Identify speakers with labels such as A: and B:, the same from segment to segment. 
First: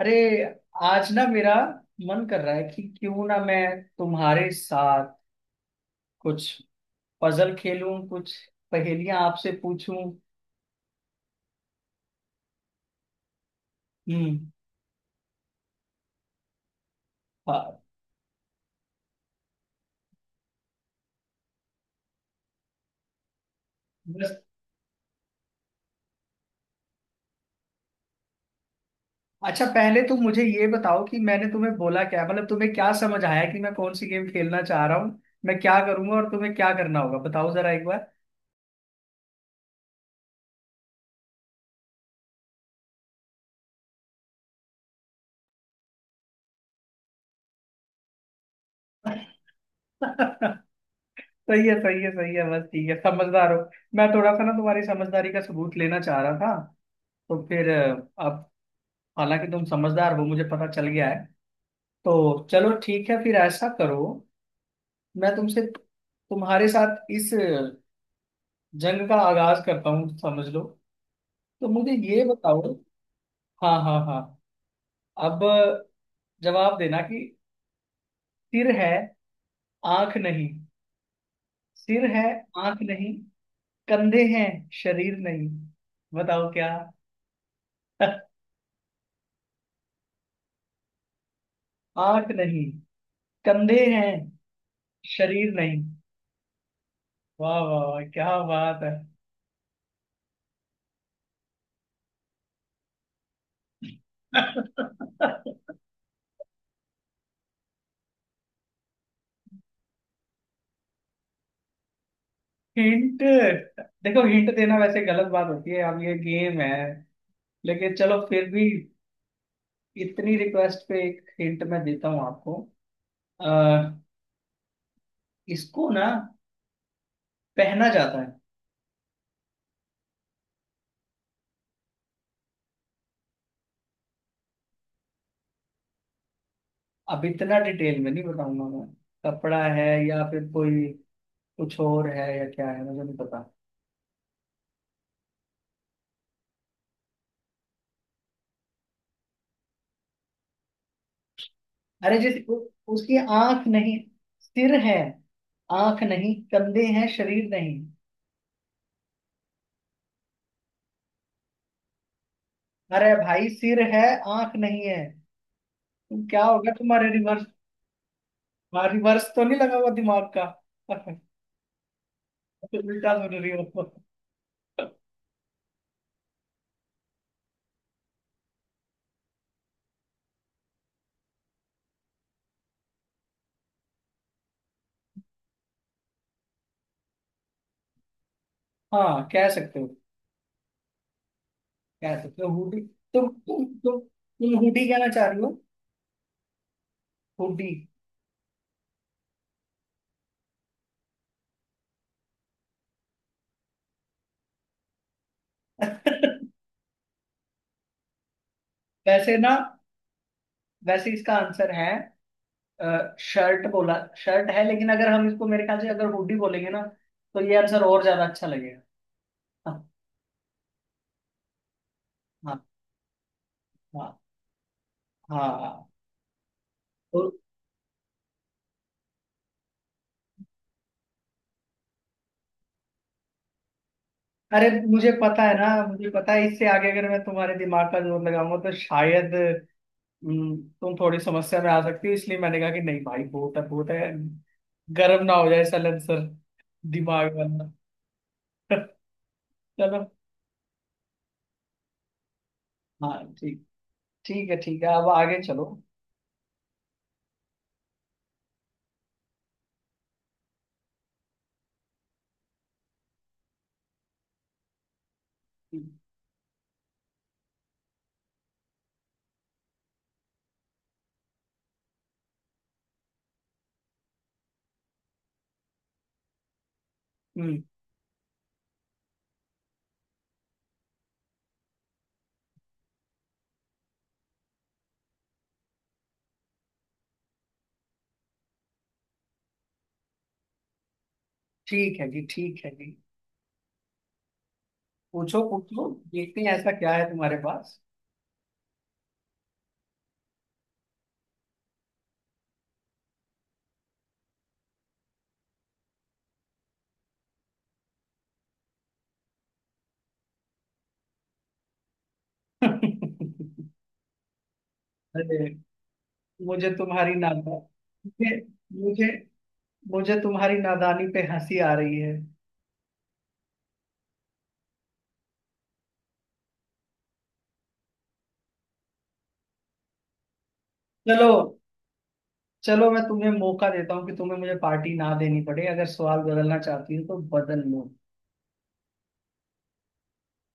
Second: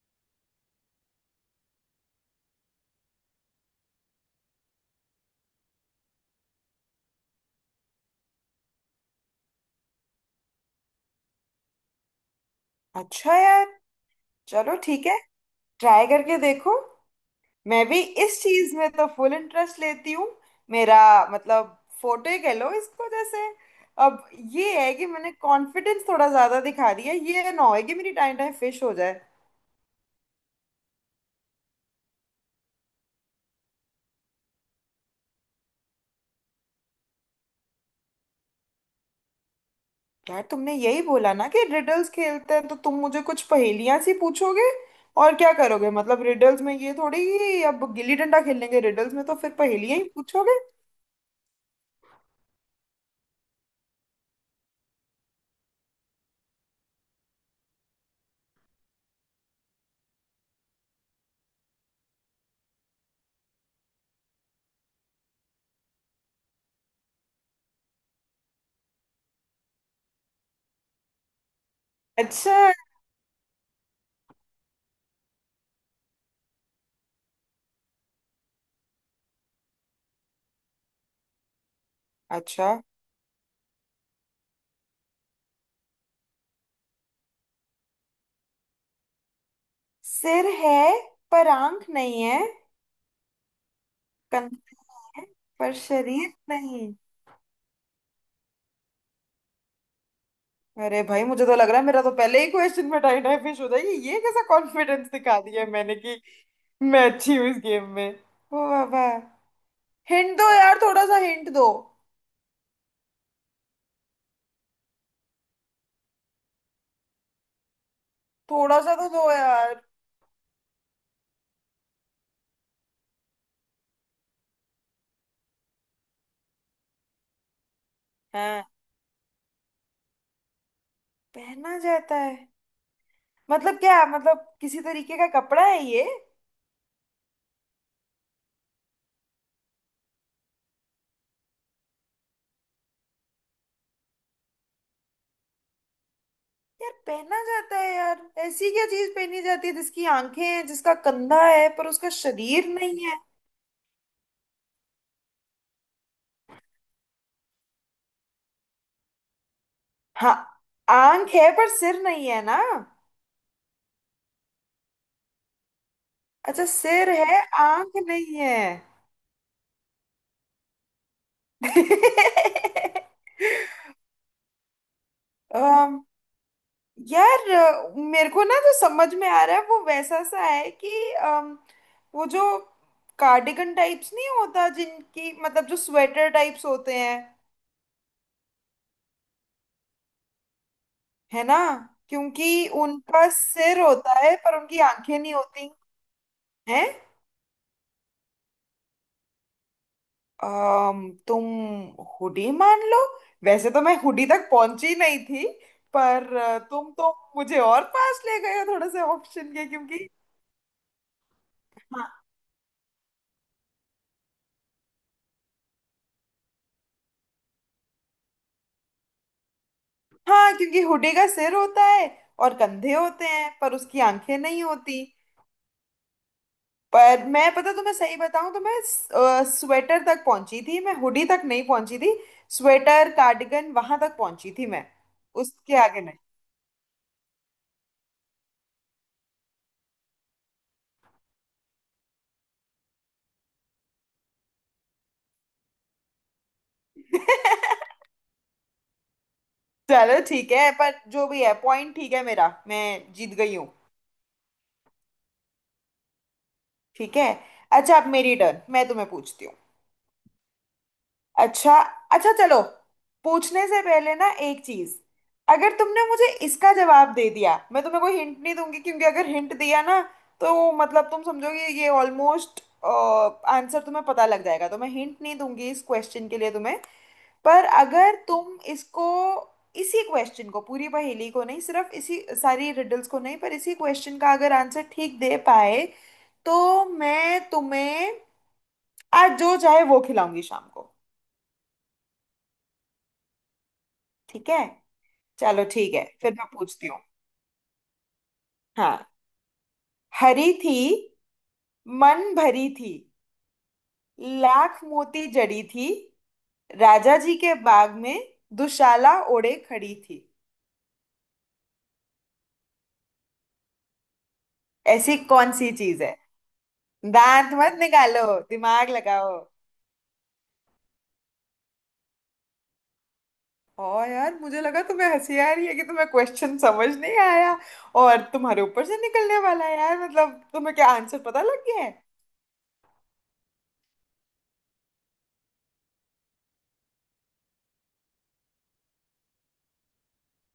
A: अरे, आज ना मेरा मन कर रहा है कि क्यों ना मैं तुम्हारे साथ कुछ पजल खेलूं, कुछ पहेलियां आपसे पूछूं।
B: अच्छा यार।
A: हम्म।
B: चलो ठीक है, ट्राई करके देखो।
A: हाँ।
B: मैं भी इस चीज में तो फुल इंटरेस्ट लेती हूँ। मेरा मतलब, फोटो ही कह लो इसको। जैसे अब
A: बस।
B: ये है कि मैंने कॉन्फिडेंस थोड़ा ज्यादा दिखा दिया, ये ना हो कि मेरी टाइम टाइम फिश हो जाए।
A: अच्छा, पहले तुम मुझे ये बताओ कि मैंने तुम्हें बोला क्या, मतलब तुम्हें क्या समझ आया कि मैं कौन सी गेम खेलना चाह रहा हूँ। मैं क्या करूंगा और तुम्हें क्या करना होगा, बताओ जरा एक बार।
B: यार तुमने यही बोला ना कि रिडल्स खेलते हैं, तो तुम मुझे कुछ पहेलियां सी पूछोगे और क्या करोगे। मतलब रिडल्स में ये थोड़ी कि अब गिल्ली डंडा खेलेंगे। रिडल्स में तो फिर पहेलियां ही पूछोगे।
A: सही है, सही है, सही है। बस ठीक है, समझदार हो। मैं थोड़ा सा ना तुम्हारी समझदारी का सबूत लेना चाह रहा था। तो फिर अब, हालांकि तुम समझदार हो, मुझे पता चल गया है। तो चलो ठीक है, फिर ऐसा करो। मैं तुमसे, तुम्हारे साथ इस जंग का आगाज करता हूँ, समझ लो। तो मुझे ये
B: अच्छा।
A: बताओ। हाँ, हाँ, हाँ। अब जवाब देना कि सिर है, आंख नहीं। सिर है,
B: अच्छा।
A: आंख नहीं, कंधे हैं, शरीर नहीं। बताओ क्या।
B: सिर है पर आंख नहीं
A: आंख
B: है।
A: नहीं, कंधे हैं,
B: कंधे
A: शरीर
B: पर
A: नहीं।
B: शरीर नहीं।
A: वाह वाह वाह, क्या बात है।
B: अरे भाई, मुझे तो लग रहा है मेरा तो पहले ही क्वेश्चन में टाई टाई फिश हो जाएगी। ये कैसा कॉन्फिडेंस दिखा दिया मैंने कि मैं अच्छी हूँ इस गेम में। ओ बाबा, हिंट दो यार, थोड़ा सा हिंट दो।
A: हिंट? देखो, हिंट देना वैसे गलत बात होती है, अब ये गेम है। लेकिन चलो फिर भी,
B: थोड़ा सा तो दो यार।
A: इतनी रिक्वेस्ट पे एक हिंट मैं देता हूँ आपको। अह, इसको ना पहना जाता है।
B: हाँ, पहना जाता है। मतलब क्या मतलब, किसी तरीके का कपड़ा है ये?
A: अब इतना डिटेल में नहीं बताऊंगा मैं। कपड़ा है या फिर कोई कुछ और है या क्या है, मुझे नहीं पता।
B: यार पहना जाता है यार, ऐसी क्या चीज पहनी जाती है जिसकी आंखें हैं, जिसका कंधा है पर उसका
A: अरे,
B: शरीर नहीं
A: उसकी
B: है?
A: आंख नहीं, सिर है। आंख नहीं, कंधे हैं, शरीर नहीं।
B: हाँ, आंख है पर सिर नहीं है ना।
A: अरे भाई, सिर है, आंख नहीं है। तुम क्या,
B: अच्छा,
A: होगा तुम्हारे
B: सिर है
A: रिवर्स?
B: आंख नहीं है।
A: हाँ, रिवर्स तो नहीं लगा हुआ दिमाग का। तो उल्टा सुन रही हो।
B: अम, यार मेरे को ना जो समझ में आ रहा है वो वैसा सा है कि अम, वो जो कार्डिगन टाइप्स नहीं होता, जिनकी मतलब जो स्वेटर टाइप्स होते हैं,
A: हाँ, कह सकते हो।
B: है ना?
A: कह सकते हो,
B: क्योंकि
A: हुडी। तुम
B: उनका
A: तुम
B: सिर
A: तुम
B: होता है
A: तुम
B: पर उनकी
A: हुडी कहना
B: आंखें
A: चाह
B: नहीं
A: रही हो।
B: होती हैं।
A: हुडी।
B: तुम हुडी मान लो। वैसे तो मैं हुडी तक पहुंची नहीं थी, पर तुम तो मुझे और पास ले गए हो थोड़े से
A: वैसे
B: ऑप्शन
A: ना
B: के। क्योंकि
A: वैसे इसका आंसर है
B: हाँ
A: शर्ट बोला। शर्ट है, लेकिन अगर हम इसको, मेरे ख्याल से, अगर हुडी बोलेंगे ना, तो ये आंसर और ज्यादा अच्छा लगेगा। हाँ,
B: हाँ, क्योंकि हुडी का सिर होता है और
A: हाँ,
B: कंधे होते हैं पर उसकी
A: हाँ,
B: आंखें नहीं होती।
A: हाँ, हाँ।
B: पर
A: तो
B: मैं पता तुम्हें सही बताऊं तो मैं स्वेटर तक पहुंची थी, मैं हुडी तक नहीं पहुंची थी। स्वेटर कार्डिगन वहां तक पहुंची थी
A: अरे,
B: मैं,
A: मुझे पता है ना,
B: उसके आगे
A: मुझे
B: नहीं।
A: पता है। इससे आगे अगर मैं तुम्हारे दिमाग का जोर लगाऊंगा तो शायद तुम थोड़ी समस्या में आ सकती हो, इसलिए मैंने कहा कि नहीं भाई, बहुत है बहुत है। गर्म ना हो जाए सल सर, दिमाग वाला। चलो।
B: चलो ठीक है, पर जो भी है पॉइंट ठीक है मेरा, मैं
A: हाँ,
B: जीत गई
A: ठीक।
B: हूँ।
A: ठीक है, ठीक है, अब आगे चलो।
B: ठीक है। अच्छा, अब मेरी टर्न, मैं तुम्हें पूछती हूँ। अच्छा। अच्छा चलो, पूछने से पहले ना एक चीज, अगर तुमने मुझे इसका जवाब दे दिया, मैं तुम्हें कोई हिंट नहीं दूंगी। क्योंकि अगर हिंट दिया ना तो मतलब तुम समझोगे, ये ऑलमोस्ट आंसर तुम्हें पता लग जाएगा। तो मैं हिंट नहीं दूंगी इस क्वेश्चन के लिए तुम्हें।
A: हम्म।
B: पर अगर तुम इसको, इसी क्वेश्चन को, पूरी पहेली को नहीं, सिर्फ इसी, सारी रिडल्स को नहीं, पर इसी क्वेश्चन का अगर आंसर ठीक दे पाए, तो मैं तुम्हें आज जो चाहे वो खिलाऊंगी शाम को।
A: ठीक है जी, ठीक है जी।
B: ठीक है।
A: पूछो,
B: चलो
A: पूछो।
B: ठीक है, फिर
A: देखते
B: मैं
A: हैं ऐसा
B: पूछती
A: क्या
B: हूँ।
A: है तुम्हारे पास।
B: हाँ, हरी थी, मन भरी थी, लाख मोती जड़ी थी, राजा जी के बाग में दुशाला ओढ़े खड़ी थी। ऐसी
A: अरे,
B: कौन सी चीज है?
A: मुझे तुम्हारी
B: दांत
A: नादा
B: मत निकालो,
A: मुझे
B: दिमाग
A: मुझे
B: लगाओ।
A: मुझे तुम्हारी नादानी पे हंसी आ रही है।
B: और यार मुझे लगा तुम्हें हंसी आ रही है कि तुम्हें क्वेश्चन समझ नहीं आया, और तुम्हारे ऊपर से निकलने वाला है यार। मतलब तुम्हें क्या आंसर
A: चलो,
B: पता लग गया है?
A: चलो, मैं तुम्हें मौका देता हूँ कि तुम्हें मुझे पार्टी ना देनी पड़े। अगर सवाल बदलना चाहती हो तो बदल लो।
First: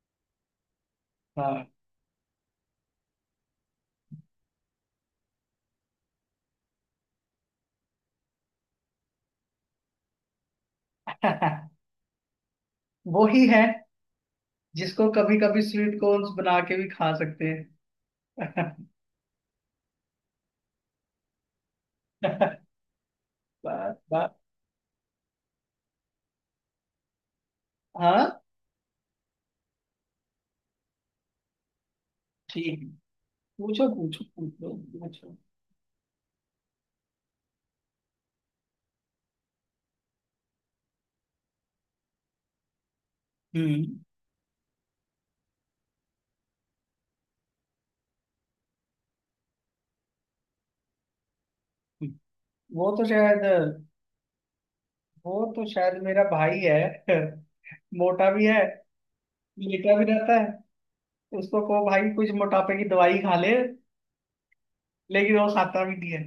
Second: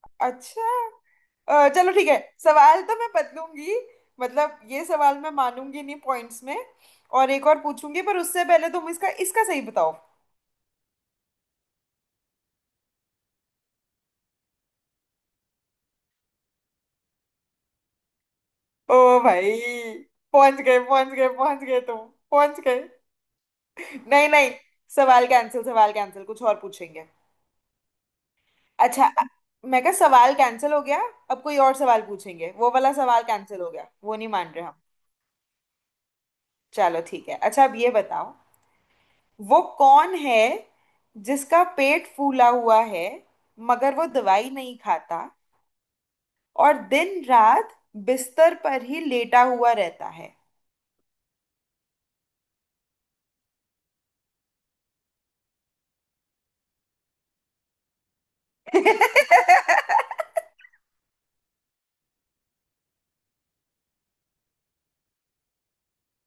B: अच्छा।
A: हाँ।
B: चलो ठीक है, सवाल तो मैं बदलूंगी। मतलब ये सवाल मैं मानूंगी नहीं पॉइंट्स में, और एक और पूछूंगी। पर उससे पहले तुम इसका, इसका सही बताओ।
A: वो ही है जिसको कभी कभी स्वीट कॉर्न्स बना के भी खा सकते हैं।
B: ओ भाई, पहुंच गए पहुंच गए पहुंच गए तुम, पहुंच गए।
A: बात,
B: नहीं
A: बात।
B: नहीं, सवाल कैंसिल, सवाल कैंसिल, कुछ और पूछेंगे।
A: हाँ,
B: अच्छा मैं कहा सवाल कैंसिल हो गया, अब कोई और सवाल पूछेंगे।
A: ठीक
B: वो
A: है।
B: वाला सवाल कैंसिल हो
A: पूछो,
B: गया, वो
A: पूछो,
B: नहीं मान रहे
A: पूछो,
B: हम।
A: पूछो।
B: चलो ठीक है, अच्छा अब ये बताओ, वो कौन है जिसका पेट फूला हुआ है, मगर
A: हम्म।
B: वो दवाई नहीं खाता, और दिन रात बिस्तर पर ही लेटा हुआ रहता है?
A: वो तो शायद, मेरा भाई है। मोटा भी है, लेटा भी रहता है। उसको कहो भाई कुछ मोटापे की दवाई खा ले, लेकिन वो खाता भी नहीं है।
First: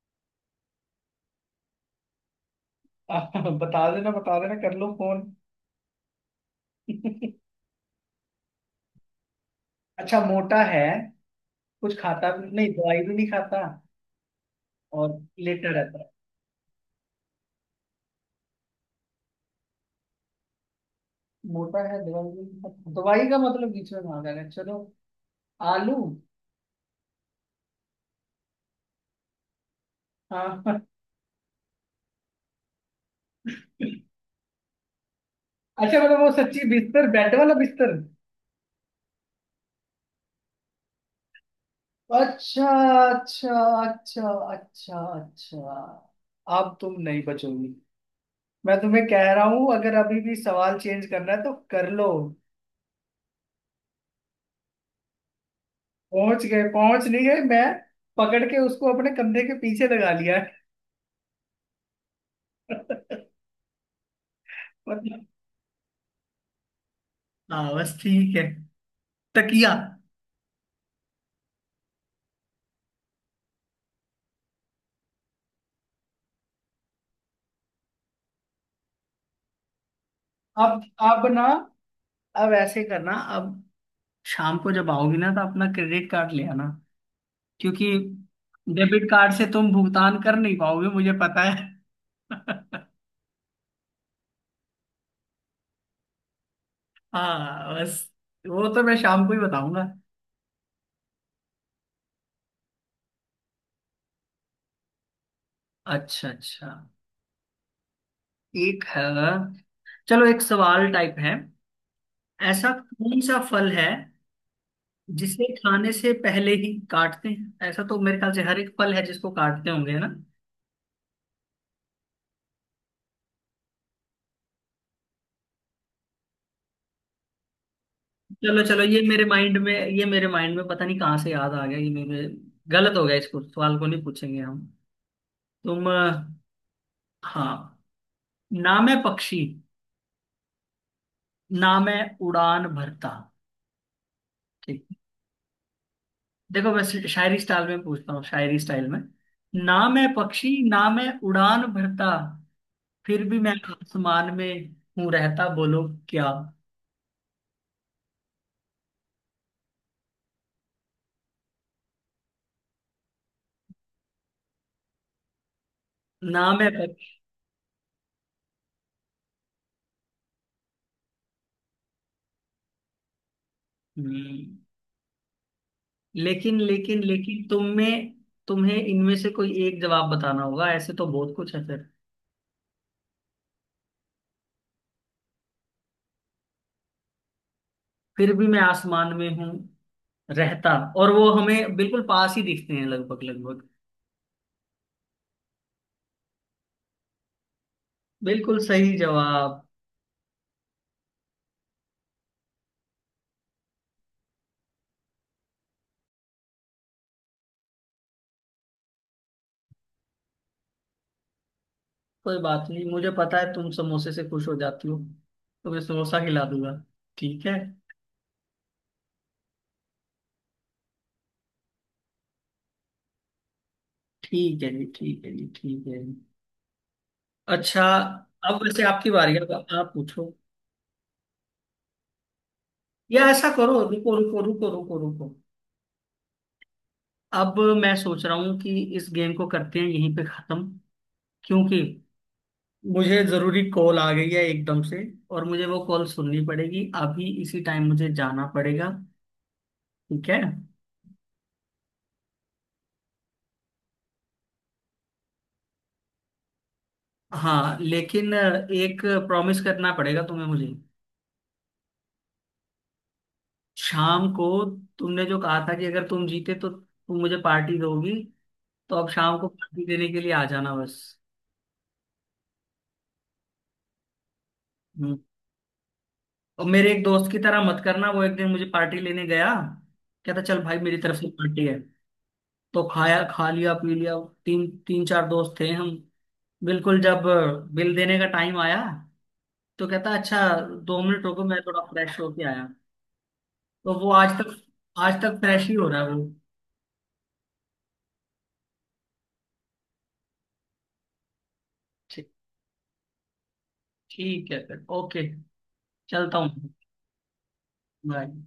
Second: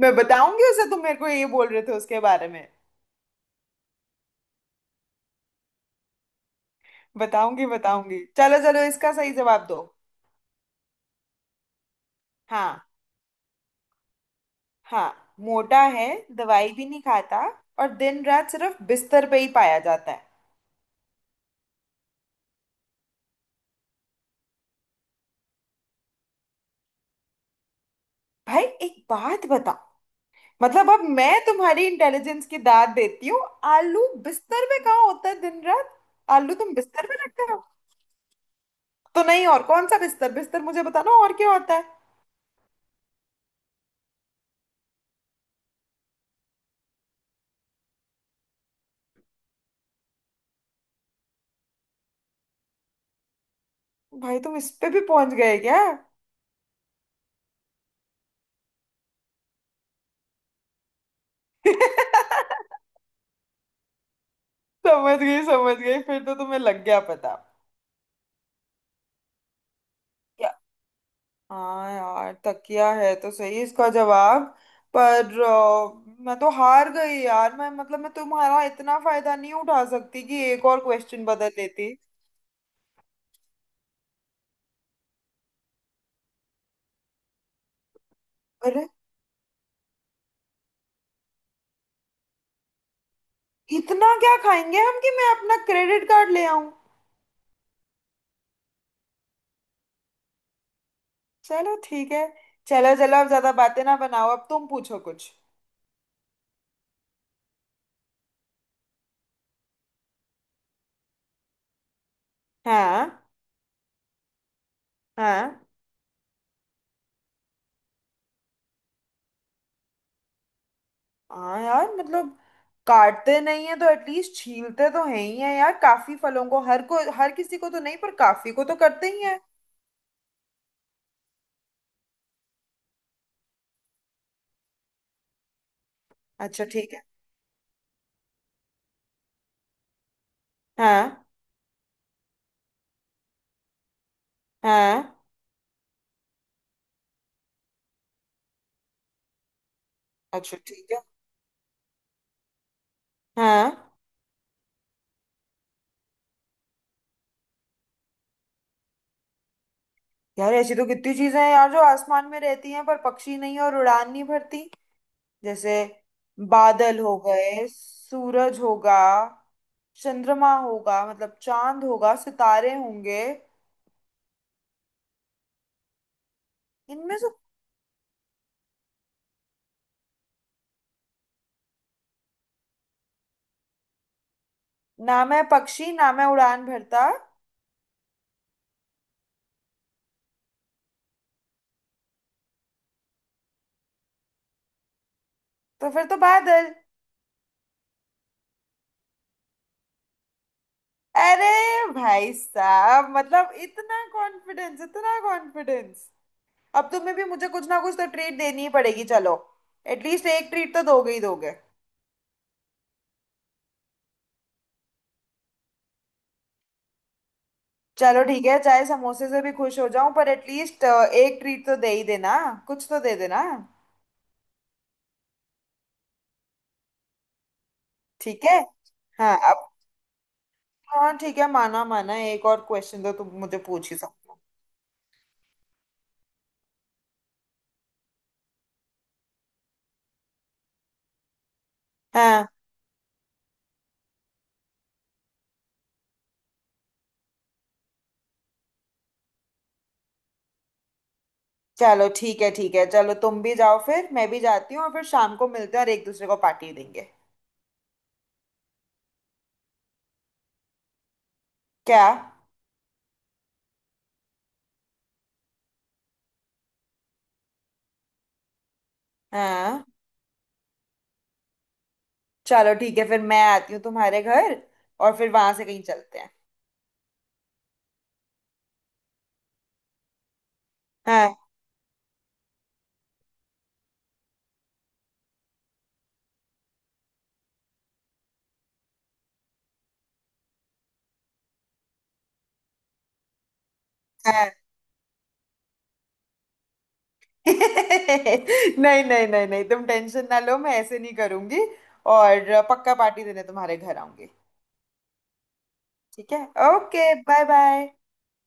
B: मैं बताऊंगी उसे, तुम मेरे को ये बोल रहे थे उसके बारे में।
A: बता देना, बता देना, कर लो फोन।
B: बताऊंगी बताऊंगी, चलो चलो इसका सही जवाब दो।
A: अच्छा, मोटा है, कुछ खाता भी नहीं,
B: हाँ।
A: दवाई भी नहीं खाता,
B: हाँ,
A: और लेटर
B: मोटा
A: रहता
B: है।
A: है।
B: दवाई भी नहीं खाता, और दिन रात सिर्फ बिस्तर पे ही पाया जाता है।
A: मोटा है, दवाई, दवाई का मतलब बीच में भागा है, चलो। आलू।
B: भाई एक बात,
A: हाँ।
B: मतलब अब मैं तुम्हारी इंटेलिजेंस की दाद देती हूँ। आलू बिस्तर में कहाँ होता है दिन रात?
A: अच्छा, मतलब वो
B: आलू
A: सच्ची
B: तुम
A: बिस्तर,
B: बिस्तर में
A: बेड
B: रखते
A: वाला
B: हो
A: बिस्तर?
B: तो? नहीं, और कौन सा बिस्तर बिस्तर, मुझे बताना और क्या होता है।
A: अच्छा, अच्छा, अच्छा, अच्छा, अच्छा। अब तुम नहीं बचोगी। मैं तुम्हें कह रहा हूं, अगर अभी भी सवाल चेंज करना है तो कर लो।
B: भाई तुम इस पे भी पहुंच गए क्या?
A: पहुंच गए, पहुंच नहीं गए मैं, पकड़ के उसको अपने कंधे के पीछे लगा लिया है।
B: समझ
A: मतलब।
B: गई समझ गई, फिर तो तुम्हें लग गया पता।
A: हाँ, बस ठीक है। तकिया।
B: क्या? हाँ यार, तकिया है तो सही इसका जवाब। पर मैं तो हार गई यार। मैं मतलब मैं तुम्हारा इतना फायदा नहीं उठा सकती कि एक और
A: अब
B: क्वेश्चन
A: अब ना,
B: बदल लेती।
A: अब ऐसे करना। अब शाम को जब आओगी ना तो अपना क्रेडिट कार्ड ले आना, क्योंकि डेबिट कार्ड से तुम भुगतान कर नहीं पाओगे, मुझे पता है।
B: इतना क्या खाएंगे हम कि मैं अपना क्रेडिट कार्ड ले आऊं?
A: हाँ बस, वो तो मैं शाम को ही बताऊंगा।
B: चलो ठीक है। चलो चलो, अब ज्यादा बातें ना बनाओ, अब तुम पूछो कुछ।
A: अच्छा, अच्छा। एक है, चलो, एक सवाल टाइप है। ऐसा कौन
B: हाँ।
A: सा फल है जिसे
B: हाँ।
A: खाने से पहले ही काटते हैं? ऐसा तो मेरे ख्याल से हर एक फल है, जिसको काटते होंगे, है ना।
B: हाँ यार, मतलब काटते नहीं है तो एटलीस्ट छीलते तो है ही है यार, काफी फलों को। हर को, हर किसी को तो नहीं पर काफी
A: चलो,
B: को तो
A: चलो, ये
B: करते ही
A: मेरे
B: है।
A: माइंड में, ये मेरे माइंड में पता नहीं कहाँ से याद आ गया ये मेरे। गलत हो गया, इसको सवाल को नहीं पूछेंगे हम। तुम
B: अच्छा ठीक है।
A: हाँ। नाम है पक्षी,
B: हाँ।
A: नाम है उड़ान भरता, ठीक।
B: हाँ,
A: देखो, मैं शायरी स्टाइल में पूछता हूँ, शायरी स्टाइल में। नाम है पक्षी,
B: अच्छा ठीक
A: नाम
B: है।
A: है उड़ान भरता, फिर भी मैं
B: हाँ
A: आसमान में हूँ रहता। बोलो क्या।
B: यार, ऐसी तो कितनी चीजें हैं यार जो आसमान में रहती हैं पर पक्षी नहीं और उड़ान नहीं भरती। जैसे
A: नाम है
B: बादल हो
A: पक्षी।
B: गए, सूरज होगा, चंद्रमा होगा, मतलब चांद होगा, सितारे होंगे।
A: हम्म, लेकिन लेकिन
B: इनमें से
A: लेकिन तुम्हें, तुम्हें इनमें से कोई एक जवाब बताना होगा। ऐसे तो बहुत कुछ है फिर।
B: ना मैं पक्षी, ना मैं उड़ान भरता।
A: फिर भी मैं आसमान में हूँ रहता, और वो हमें बिल्कुल पास ही दिखते हैं, लगभग लगभग।
B: तो फिर तो बादल।
A: बिल्कुल सही जवाब।
B: अरे भाई साहब, मतलब इतना कॉन्फिडेंस, इतना कॉन्फिडेंस। अब तुम्हें भी मुझे कुछ ना कुछ तो ट्रीट देनी ही पड़ेगी, चलो। एटलीस्ट एक ट्रीट तो दोगे ही दोगे।
A: कोई बात नहीं, मुझे पता है तुम समोसे से खुश हो जाती हो, तो मैं समोसा खिला दूंगा। ठीक है।
B: चलो ठीक है, चाहे समोसे से भी खुश हो जाऊं, पर एटलीस्ट एक ट्रीट तो दे ही देना, कुछ तो दे देना।
A: ठीक है जी, ठीक है जी, ठीक है जी। अच्छा।
B: ठीक है।
A: अब वैसे आपकी बारी
B: हाँ।
A: है, अब आप पूछो।
B: हाँ ठीक है, माना माना, एक और क्वेश्चन तो
A: या
B: तुम
A: ऐसा
B: मुझे
A: करो,
B: पूछ ही
A: रुको,
B: सकते हो।
A: रुको, रुको, रुको, रुको। अब मैं सोच रहा हूँ कि इस गेम को करते हैं यहीं पे खत्म, क्योंकि
B: हाँ।
A: मुझे जरूरी कॉल आ गई है एकदम से, और मुझे वो कॉल सुननी पड़ेगी। अभी इसी टाइम मुझे जाना पड़ेगा, ठीक है?
B: चलो ठीक है, ठीक है, चलो तुम भी जाओ फिर, मैं भी जाती हूँ, और फिर शाम को मिलते हैं और एक दूसरे को पार्टी देंगे।
A: हाँ, लेकिन एक प्रॉमिस करना पड़ेगा तुम्हें मुझे।
B: क्या?
A: शाम को, तुमने जो कहा था कि अगर तुम जीते तो तुम मुझे पार्टी दोगी, तो अब शाम को
B: हाँ,
A: पार्टी देने के लिए आ जाना, बस।
B: चलो ठीक है, फिर मैं आती हूँ तुम्हारे घर और
A: हम्म।
B: फिर वहां से कहीं चलते हैं।
A: और मेरे एक दोस्त की तरह मत करना, वो एक दिन मुझे पार्टी लेने गया। कहता, चल भाई, मेरी तरफ से
B: हाँ।
A: पार्टी है। तो खाया, खा लिया, पी लिया। तीन तीन चार दोस्त थे हम। बिल्कुल जब बिल देने का टाइम आया, तो कहता, अच्छा, 2 मिनट रुको, मैं थोड़ा फ्रेश होके आया। तो वो आज
B: हाँ।
A: तक, आज तक फ्रेश ही हो रहा है वो।
B: नहीं नहीं नहीं नहीं, तुम टेंशन ना लो, मैं ऐसे नहीं करूंगी।
A: ठीक।
B: और पक्का पार्टी देने तुम्हारे घर आऊंगी।
A: ठीक है फिर। ओके,
B: ठीक
A: चलता
B: है।
A: हूँ।
B: Okay, bye bye.
A: बाय।